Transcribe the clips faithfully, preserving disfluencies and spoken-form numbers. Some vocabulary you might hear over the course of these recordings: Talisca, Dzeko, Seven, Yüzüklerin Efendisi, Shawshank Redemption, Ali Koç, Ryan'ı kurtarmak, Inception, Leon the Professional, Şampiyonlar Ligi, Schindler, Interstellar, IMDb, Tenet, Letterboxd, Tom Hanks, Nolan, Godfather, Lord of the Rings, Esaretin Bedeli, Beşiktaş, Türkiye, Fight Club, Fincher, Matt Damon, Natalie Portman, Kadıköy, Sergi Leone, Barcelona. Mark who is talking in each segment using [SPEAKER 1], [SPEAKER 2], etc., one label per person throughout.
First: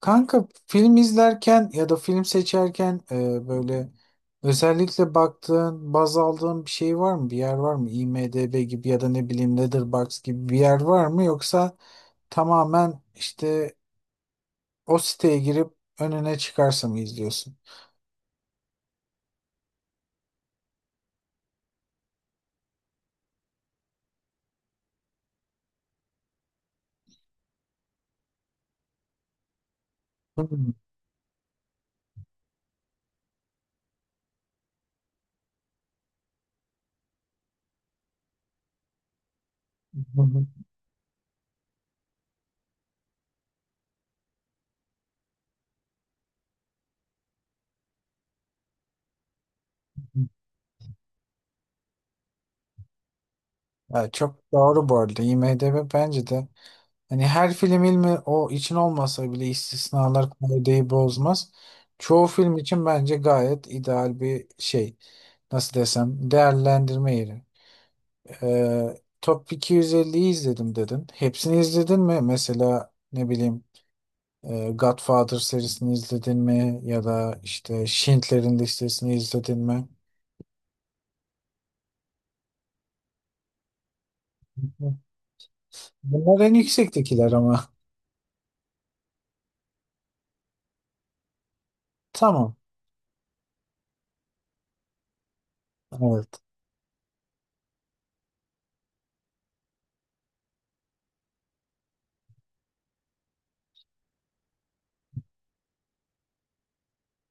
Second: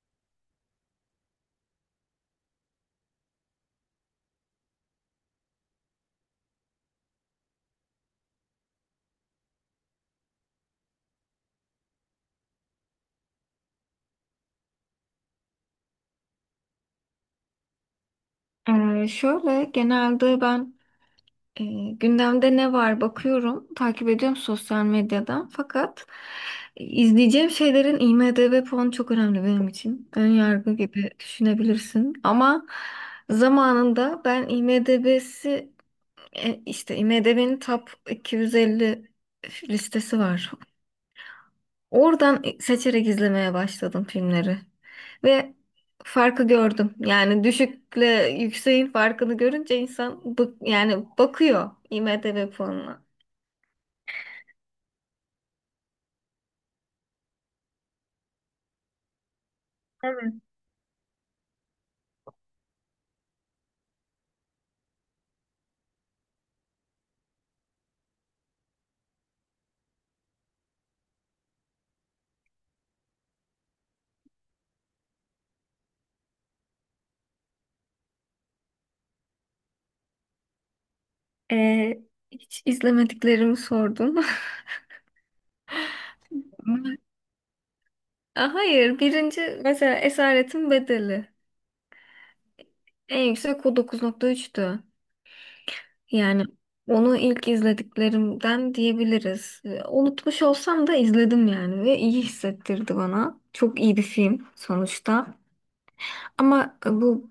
[SPEAKER 1] Kanka film izlerken ya da film seçerken e, böyle özellikle baktığın, baz aldığın bir şey var mı? Bir yer var mı? IMDb gibi ya da ne bileyim Letterboxd gibi bir yer var mı? Yoksa tamamen işte o siteye girip önüne çıkarsa mı izliyorsun?
[SPEAKER 2] Ee, şöyle genelde ben e, gündemde ne var bakıyorum, takip ediyorum sosyal medyadan. Fakat izleyeceğim şeylerin IMDb puanı çok önemli benim için. Ön yargı gibi düşünebilirsin. Ama zamanında ben IMDb'si e, işte IMDb'nin Top iki yüz elli listesi var. Oradan seçerek izlemeye başladım filmleri. Ve farkı gördüm. Yani düşükle yükseğin farkını görünce insan bık, yani bakıyor IMDb puanına.
[SPEAKER 1] Ya çok doğru bu arada. IMDb bence de hani her film ilmi o için olmasa bile istisnalar
[SPEAKER 2] Evet.
[SPEAKER 1] kaideyi bozmaz. Çoğu film için bence gayet ideal bir şey. Nasıl desem değerlendirme yeri. Ee, Top iki yüz elliyi izledim dedin. Hepsini izledin mi? Mesela ne bileyim e, Godfather serisini izledin mi? Ya da işte Schindler'in listesini izledin mi?
[SPEAKER 2] Ee, Hiç izlemediklerimi sordum.
[SPEAKER 1] Bunlar en yüksektekiler ama.
[SPEAKER 2] Hayır, birinci mesela Esaretin Bedeli.
[SPEAKER 1] Tamam.
[SPEAKER 2] En yüksek o dokuz nokta üçtü.
[SPEAKER 1] Evet.
[SPEAKER 2] Yani onu ilk izlediklerimden diyebiliriz. Ee, Unutmuş olsam da izledim yani ve iyi hissettirdi bana. Çok iyi bir film sonuçta. Ama e, bu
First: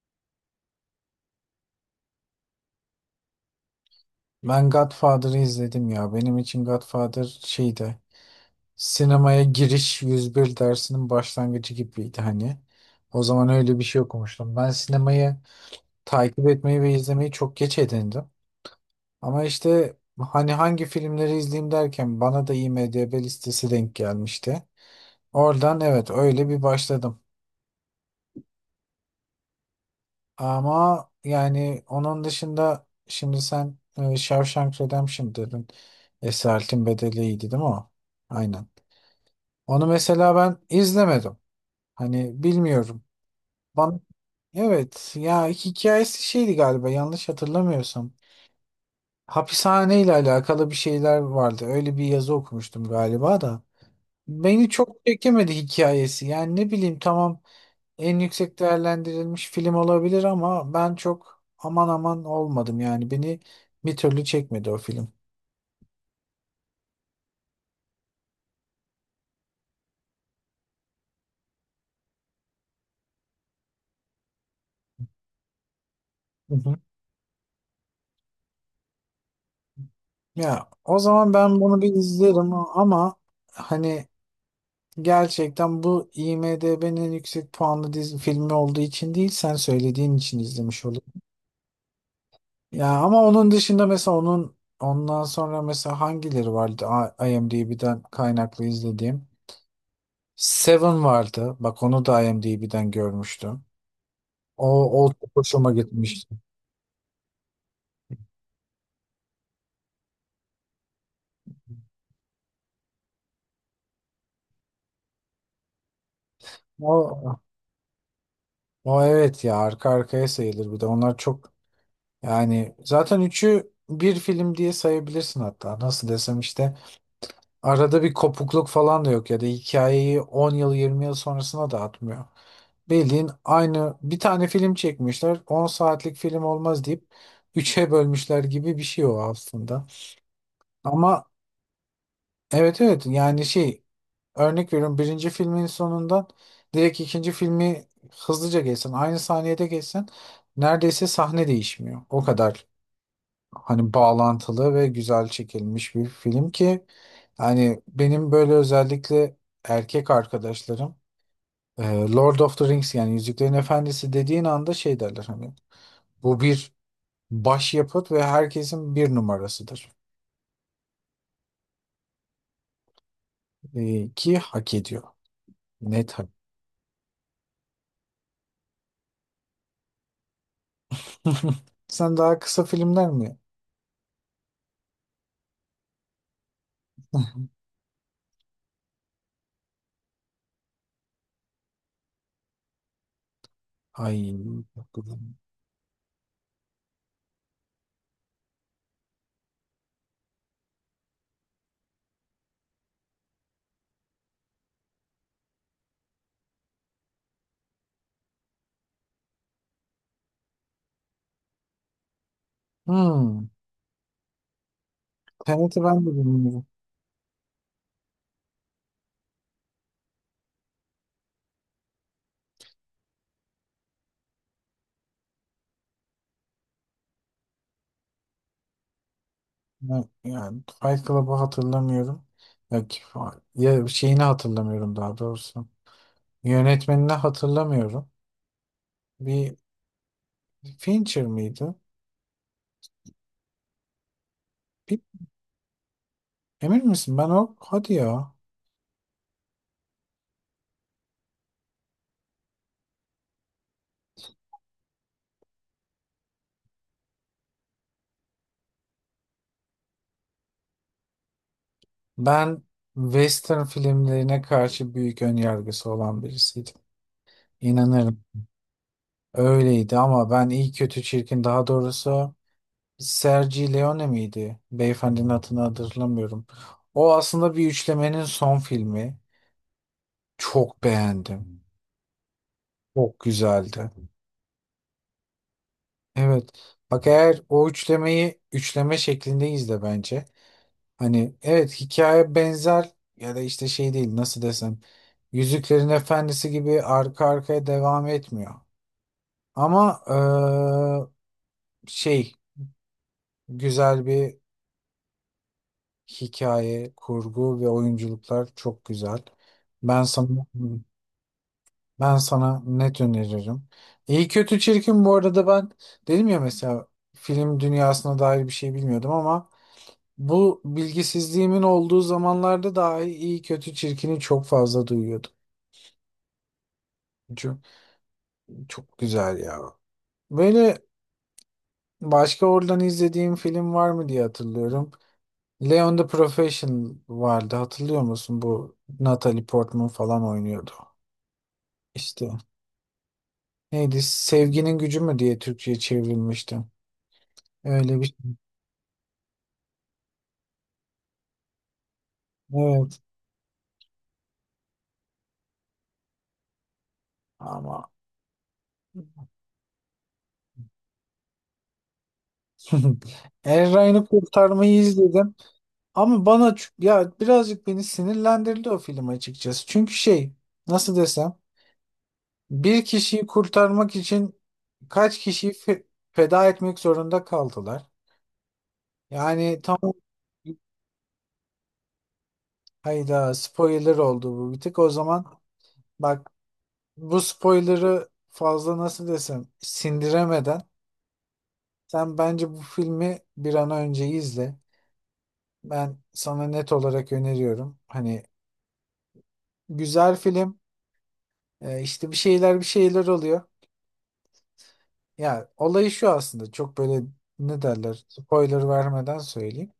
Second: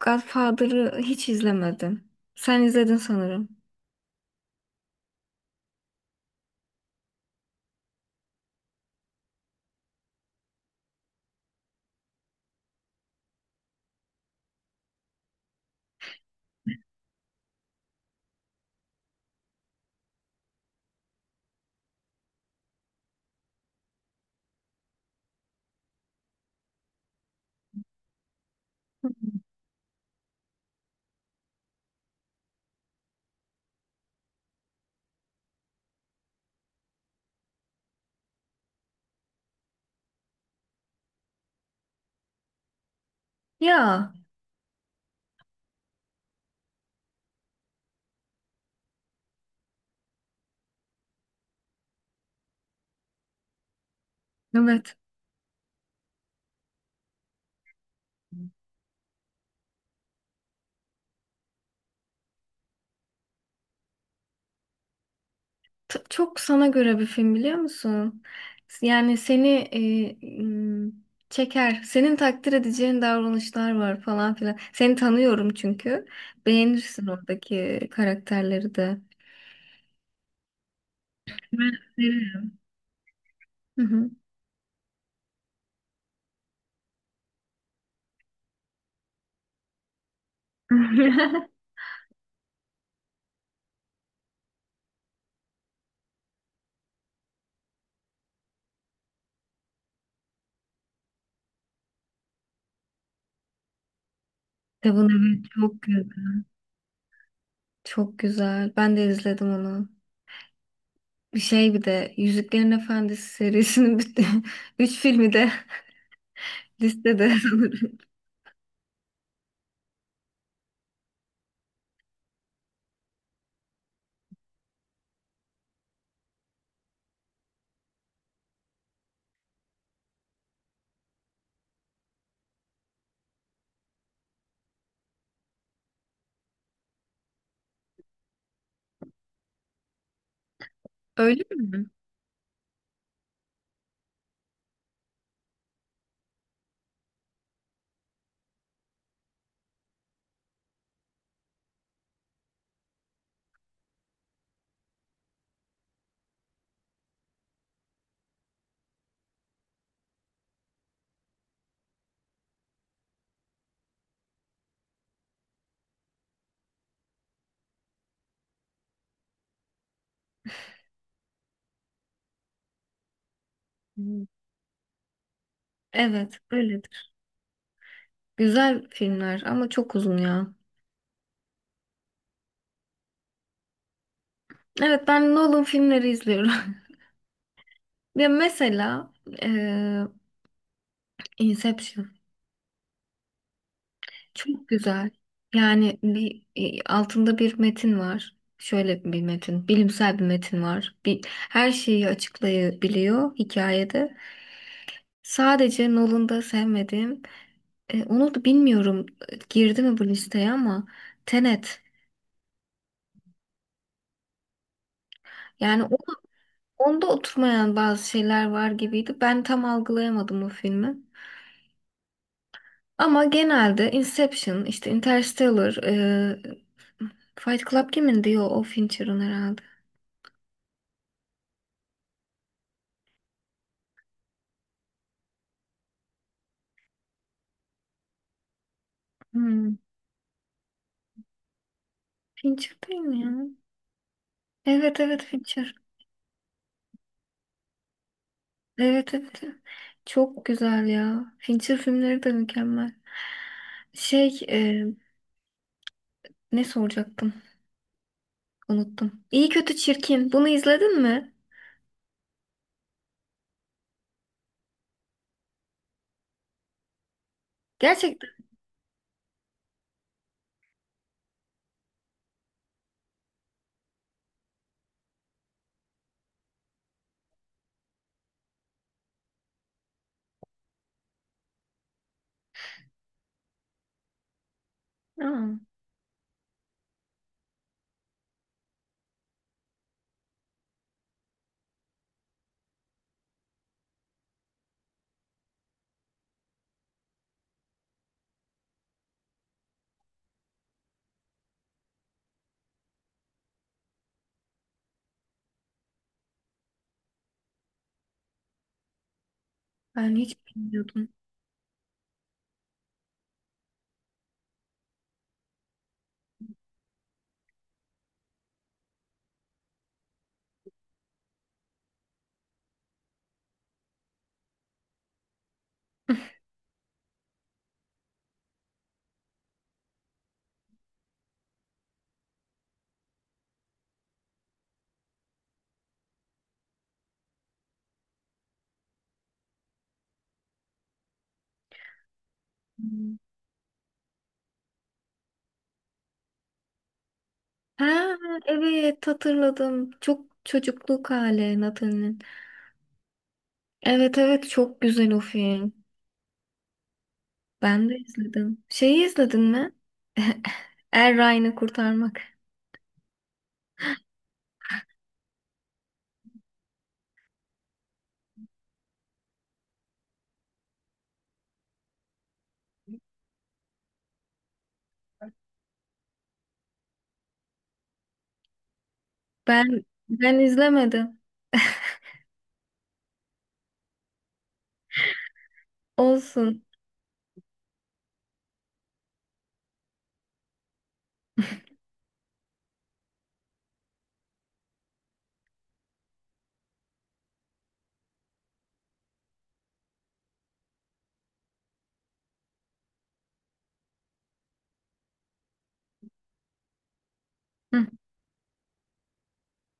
[SPEAKER 2] Godfather'ı hiç izlemedim. Sen izledin sanırım.
[SPEAKER 1] Ben Godfather'ı izledim ya. Benim için Godfather şeydi. Sinemaya giriş yüz bir dersinin başlangıcı gibiydi hani. O zaman öyle bir şey okumuştum. Ben sinemayı takip etmeyi ve izlemeyi çok geç edindim. Ama işte hani hangi filmleri izleyeyim derken bana da IMDb listesi denk gelmişti. Oradan evet öyle bir başladım. Ama yani onun dışında şimdi sen e, Shawshank Redemption dedin. Esaretin Bedeli iyiydi değil mi o? Aynen. Onu mesela ben izlemedim. Hani bilmiyorum. Bana,
[SPEAKER 2] Ya,
[SPEAKER 1] evet ya hikayesi şeydi galiba yanlış hatırlamıyorsam. Hapishane ile alakalı bir şeyler vardı. Öyle bir yazı okumuştum galiba da. Beni
[SPEAKER 2] evet.
[SPEAKER 1] çok çekemedi hikayesi. Yani ne bileyim tamam en yüksek değerlendirilmiş film olabilir ama ben çok aman aman olmadım. Yani beni bir türlü çekmedi o film.
[SPEAKER 2] T- çok sana göre bir film biliyor musun? Yani seni e, m, çeker. Senin takdir edeceğin davranışlar var falan filan. Seni tanıyorum çünkü.
[SPEAKER 1] Hı hı.
[SPEAKER 2] Beğenirsin oradaki karakterleri de.
[SPEAKER 1] Ya o zaman ben
[SPEAKER 2] Ben
[SPEAKER 1] bunu bir izlerim
[SPEAKER 2] öneririm.
[SPEAKER 1] ama
[SPEAKER 2] Hı
[SPEAKER 1] hani
[SPEAKER 2] hı.
[SPEAKER 1] gerçekten bu IMDb'nin en yüksek puanlı dizi filmi olduğu için değil sen söylediğin için izlemiş. Ya ama onun dışında mesela onun ondan sonra mesela hangileri vardı A- IMDb'den kaynaklı izlediğim? Seven vardı. Bak onu da IMDb'den görmüştüm. O,
[SPEAKER 2] Kitabın
[SPEAKER 1] o çok
[SPEAKER 2] evet
[SPEAKER 1] hoşuma
[SPEAKER 2] çok güzel.
[SPEAKER 1] gitmişti.
[SPEAKER 2] Çok güzel. Ben de izledim onu. Bir şey bir de Yüzüklerin Efendisi serisinin bütün üç filmi de listede
[SPEAKER 1] O,
[SPEAKER 2] sanırım.
[SPEAKER 1] o evet ya arka arkaya sayılır bir de. Onlar çok yani zaten üçü bir film diye sayabilirsin hatta. Nasıl desem işte arada bir kopukluk falan da yok ya da hikayeyi on yıl yirmi yıl sonrasına da atmıyor. Bildiğin aynı bir tane film çekmişler. On saatlik film olmaz deyip üçe bölmüşler gibi bir şey o aslında. Ama
[SPEAKER 2] Öyle mi?
[SPEAKER 1] evet evet yani şey örnek veriyorum birinci filmin sonundan direkt ikinci filmi hızlıca geçsen aynı saniyede geçsen neredeyse sahne değişmiyor. O kadar hani bağlantılı ve güzel çekilmiş bir film ki hani benim böyle özellikle erkek arkadaşlarım e, Lord of the Rings yani Yüzüklerin Efendisi dediğin anda şey derler hani bu bir başyapıt ve herkesin bir numarasıdır. Ee,
[SPEAKER 2] Hı.
[SPEAKER 1] ki hak ediyor. Net hak.
[SPEAKER 2] Evet, öyledir. Güzel filmler ama çok uzun ya.
[SPEAKER 1] Sen daha kısa filmler mi?
[SPEAKER 2] Evet ben Nolan filmleri izliyorum. Ya mesela eee, Inception.
[SPEAKER 1] Ay.
[SPEAKER 2] Çok güzel.
[SPEAKER 1] Bakalım.
[SPEAKER 2] Yani bir e, altında bir metin var. Şöyle bir metin, bilimsel bir metin var. Bir, her şeyi açıklayabiliyor hikayede. Sadece Nolan'da sevmediğim, e, onu da bilmiyorum e, girdi mi bu listeye ama Tenet.
[SPEAKER 1] Hmm. Tenet'i
[SPEAKER 2] Yani o-
[SPEAKER 1] ben de bilmiyorum.
[SPEAKER 2] onda oturmayan bazı şeyler var gibiydi. Ben tam algılayamadım o filmi. Ama genelde Inception, işte Interstellar, e, Fight Club kimin diyor o Fincher'ın herhalde.
[SPEAKER 1] Ben- yani Fight Club'ı hatırlamıyorum. Ya, ki- ya şeyini hatırlamıyorum daha doğrusu. Yönetmenini hatırlamıyorum. Bir
[SPEAKER 2] Hmm.
[SPEAKER 1] Fincher miydi?
[SPEAKER 2] Fincher değil mi ya?
[SPEAKER 1] Bir,
[SPEAKER 2] Evet evet Fincher.
[SPEAKER 1] emin misin? Ben o hadi ya.
[SPEAKER 2] Evet evet, evet. Çok güzel ya. Fincher filmleri de mükemmel. Şey e, ne soracaktım? Unuttum. İyi kötü çirkin. Bunu izledin mi?
[SPEAKER 1] Ben Western filmlerine karşı büyük önyargısı olan birisiydim. İnanırım.
[SPEAKER 2] Gerçekten.
[SPEAKER 1] Öyleydi ama ben iyi kötü çirkin daha doğrusu Sergi Leone miydi? Beyefendinin adını hatırlamıyorum. O aslında bir üçlemenin son filmi. Çok beğendim. Çok güzeldi.
[SPEAKER 2] Aa,
[SPEAKER 1] Evet. Bak eğer o üçlemeyi üçleme şeklinde izle bence. Hani evet hikaye benzer ya da işte şey değil nasıl desem. Yüzüklerin Efendisi gibi arka arkaya devam etmiyor. Ama eee, şey güzel bir hikaye, kurgu ve oyunculuklar çok güzel. Ben
[SPEAKER 2] ben hiç
[SPEAKER 1] sana
[SPEAKER 2] bilmiyordum.
[SPEAKER 1] ben sana net öneririm. İyi kötü çirkin bu arada ben dedim ya mesela film dünyasına dair bir şey bilmiyordum ama bu bilgisizliğimin olduğu zamanlarda dahi iyi kötü çirkini çok fazla duyuyordum. Çok, çok güzel ya. Böyle başka oradan izlediğim film var mı diye hatırlıyorum. Leon the Professional vardı hatırlıyor musun? Bu Natalie Portman falan oynuyordu. İşte
[SPEAKER 2] Hmm.
[SPEAKER 1] neydi? Sevginin gücü mü diye Türkçe'ye çevrilmişti. Öyle bir
[SPEAKER 2] Ha
[SPEAKER 1] şey.
[SPEAKER 2] evet hatırladım. Çok çocukluk hali Nathan'ın.
[SPEAKER 1] Evet
[SPEAKER 2] Evet evet çok güzel o film.
[SPEAKER 1] ama
[SPEAKER 2] Ben de izledim. Şeyi izledin mi? Er Ryan'ı kurtarmak.
[SPEAKER 1] Eray'ını kurtarmayı izledim. Ama bana ç- ya birazcık beni sinirlendirdi o film açıkçası. Çünkü şey nasıl desem bir kişiyi kurtarmak için kaç kişiyi fe- feda etmek zorunda kaldılar. Yani tam
[SPEAKER 2] Ben ben izlemedim.
[SPEAKER 1] hayda spoiler oldu bu bir tık. O zaman bak
[SPEAKER 2] Olsun.
[SPEAKER 1] bu spoiler'ı fazla nasıl desem sindiremeden sen bence bu filmi bir an önce izle. Ben sana net olarak öneriyorum. Hani güzel film, e, işte bir şeyler bir şeyler oluyor. Ya olayı şu aslında çok böyle ne
[SPEAKER 2] Hı.
[SPEAKER 1] derler spoiler vermeden söyleyeyim.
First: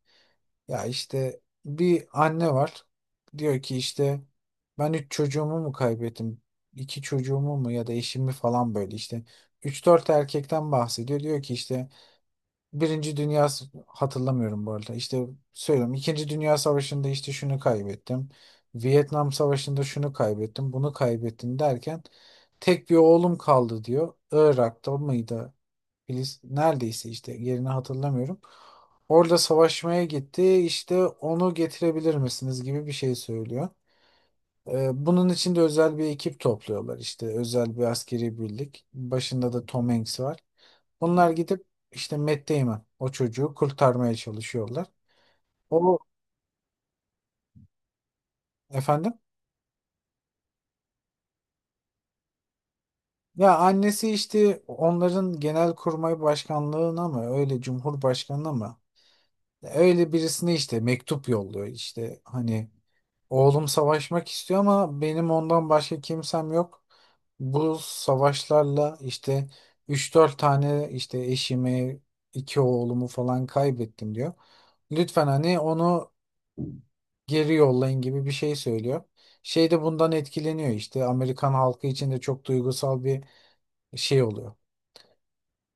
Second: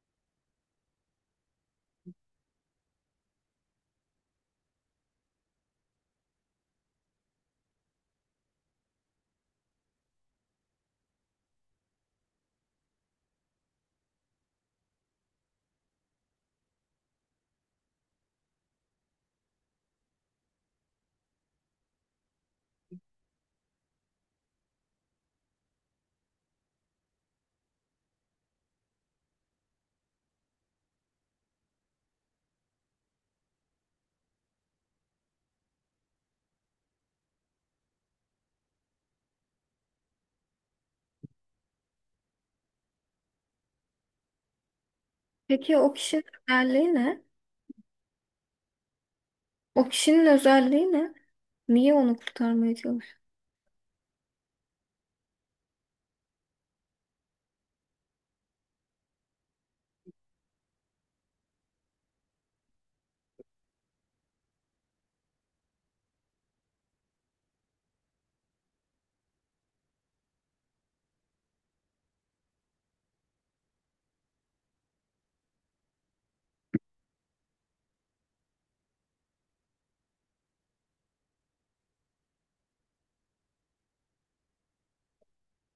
[SPEAKER 1] Ya işte bir anne var. Diyor ki işte ben üç çocuğumu mu kaybettim? İki çocuğumu mu ya da eşimi falan böyle işte. Üç dört erkekten bahsediyor. Diyor ki işte Birinci Dünya S- hatırlamıyorum bu arada. İşte söylüyorum. İkinci Dünya Savaşı'nda işte şunu kaybettim. Vietnam Savaşı'nda şunu kaybettim, bunu kaybettim derken tek bir oğlum kaldı diyor. Irak'ta mıydı? Filiz neredeyse işte yerini hatırlamıyorum. Orada savaşmaya gitti. İşte onu getirebilir misiniz gibi bir şey söylüyor. Ee, Bunun için de özel bir ekip topluyorlar işte özel bir askeri birlik. Başında da Tom Hanks var. Bunlar gidip işte Matt Damon o çocuğu kurtarmaya çalışıyorlar.
[SPEAKER 2] Peki o
[SPEAKER 1] O
[SPEAKER 2] kişinin özelliği ne?
[SPEAKER 1] efendim
[SPEAKER 2] O kişinin özelliği ne? Niye onu kurtarmaya çalışıyor?
[SPEAKER 1] ya annesi işte onların genelkurmay başkanlığına mı öyle cumhurbaşkanına mı öyle birisine işte mektup yolluyor işte hani oğlum savaşmak istiyor ama benim ondan başka kimsem yok. Bu savaşlarla işte üç dört tane işte eşimi, iki oğlumu falan kaybettim diyor. Lütfen hani onu geri yollayın gibi bir şey söylüyor. Şey de bundan etkileniyor işte Amerikan halkı için de çok duygusal bir şey oluyor.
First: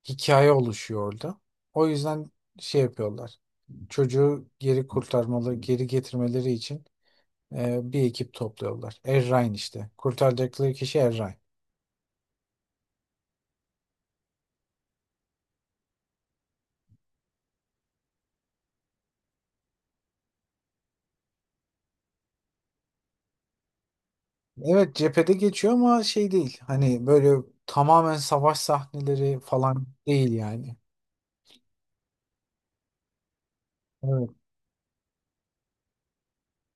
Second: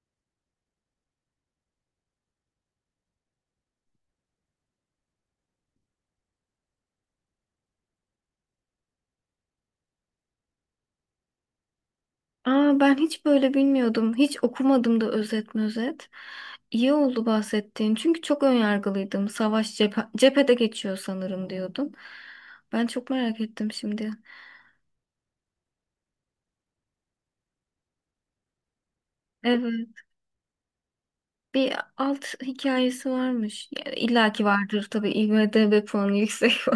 [SPEAKER 1] Hikaye oluşuyor orada. O yüzden şey yapıyorlar. Çocuğu geri kurtarmalı, geri getirmeleri için ee, bir ekip topluyorlar. Errain işte. Kurtaracakları kişi Errain.
[SPEAKER 2] Aa, ben hiç böyle bilmiyordum. Hiç okumadım da özet özet. İyi oldu bahsettiğin. Çünkü çok önyargılıydım. Savaş cephe, cephede geçiyor sanırım diyordum. Ben çok merak ettim şimdi.
[SPEAKER 1] Evet cephede geçiyor ama şey değil. Hani böyle tamamen savaş sahneleri falan
[SPEAKER 2] Evet.
[SPEAKER 1] değil yani.
[SPEAKER 2] Bir alt hikayesi varmış. Yani
[SPEAKER 1] Evet.
[SPEAKER 2] illaki vardır tabii. IMDb puanı yüksek.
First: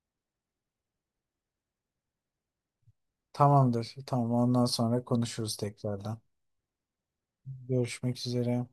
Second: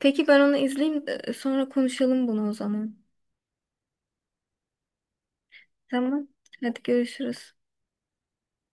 [SPEAKER 2] Peki ben onu izleyeyim de sonra konuşalım bunu o zaman.
[SPEAKER 1] Tamamdır. Tamam ondan sonra konuşuruz tekrardan.
[SPEAKER 2] Tamam. Hadi görüşürüz.
[SPEAKER 1] Görüşmek üzere.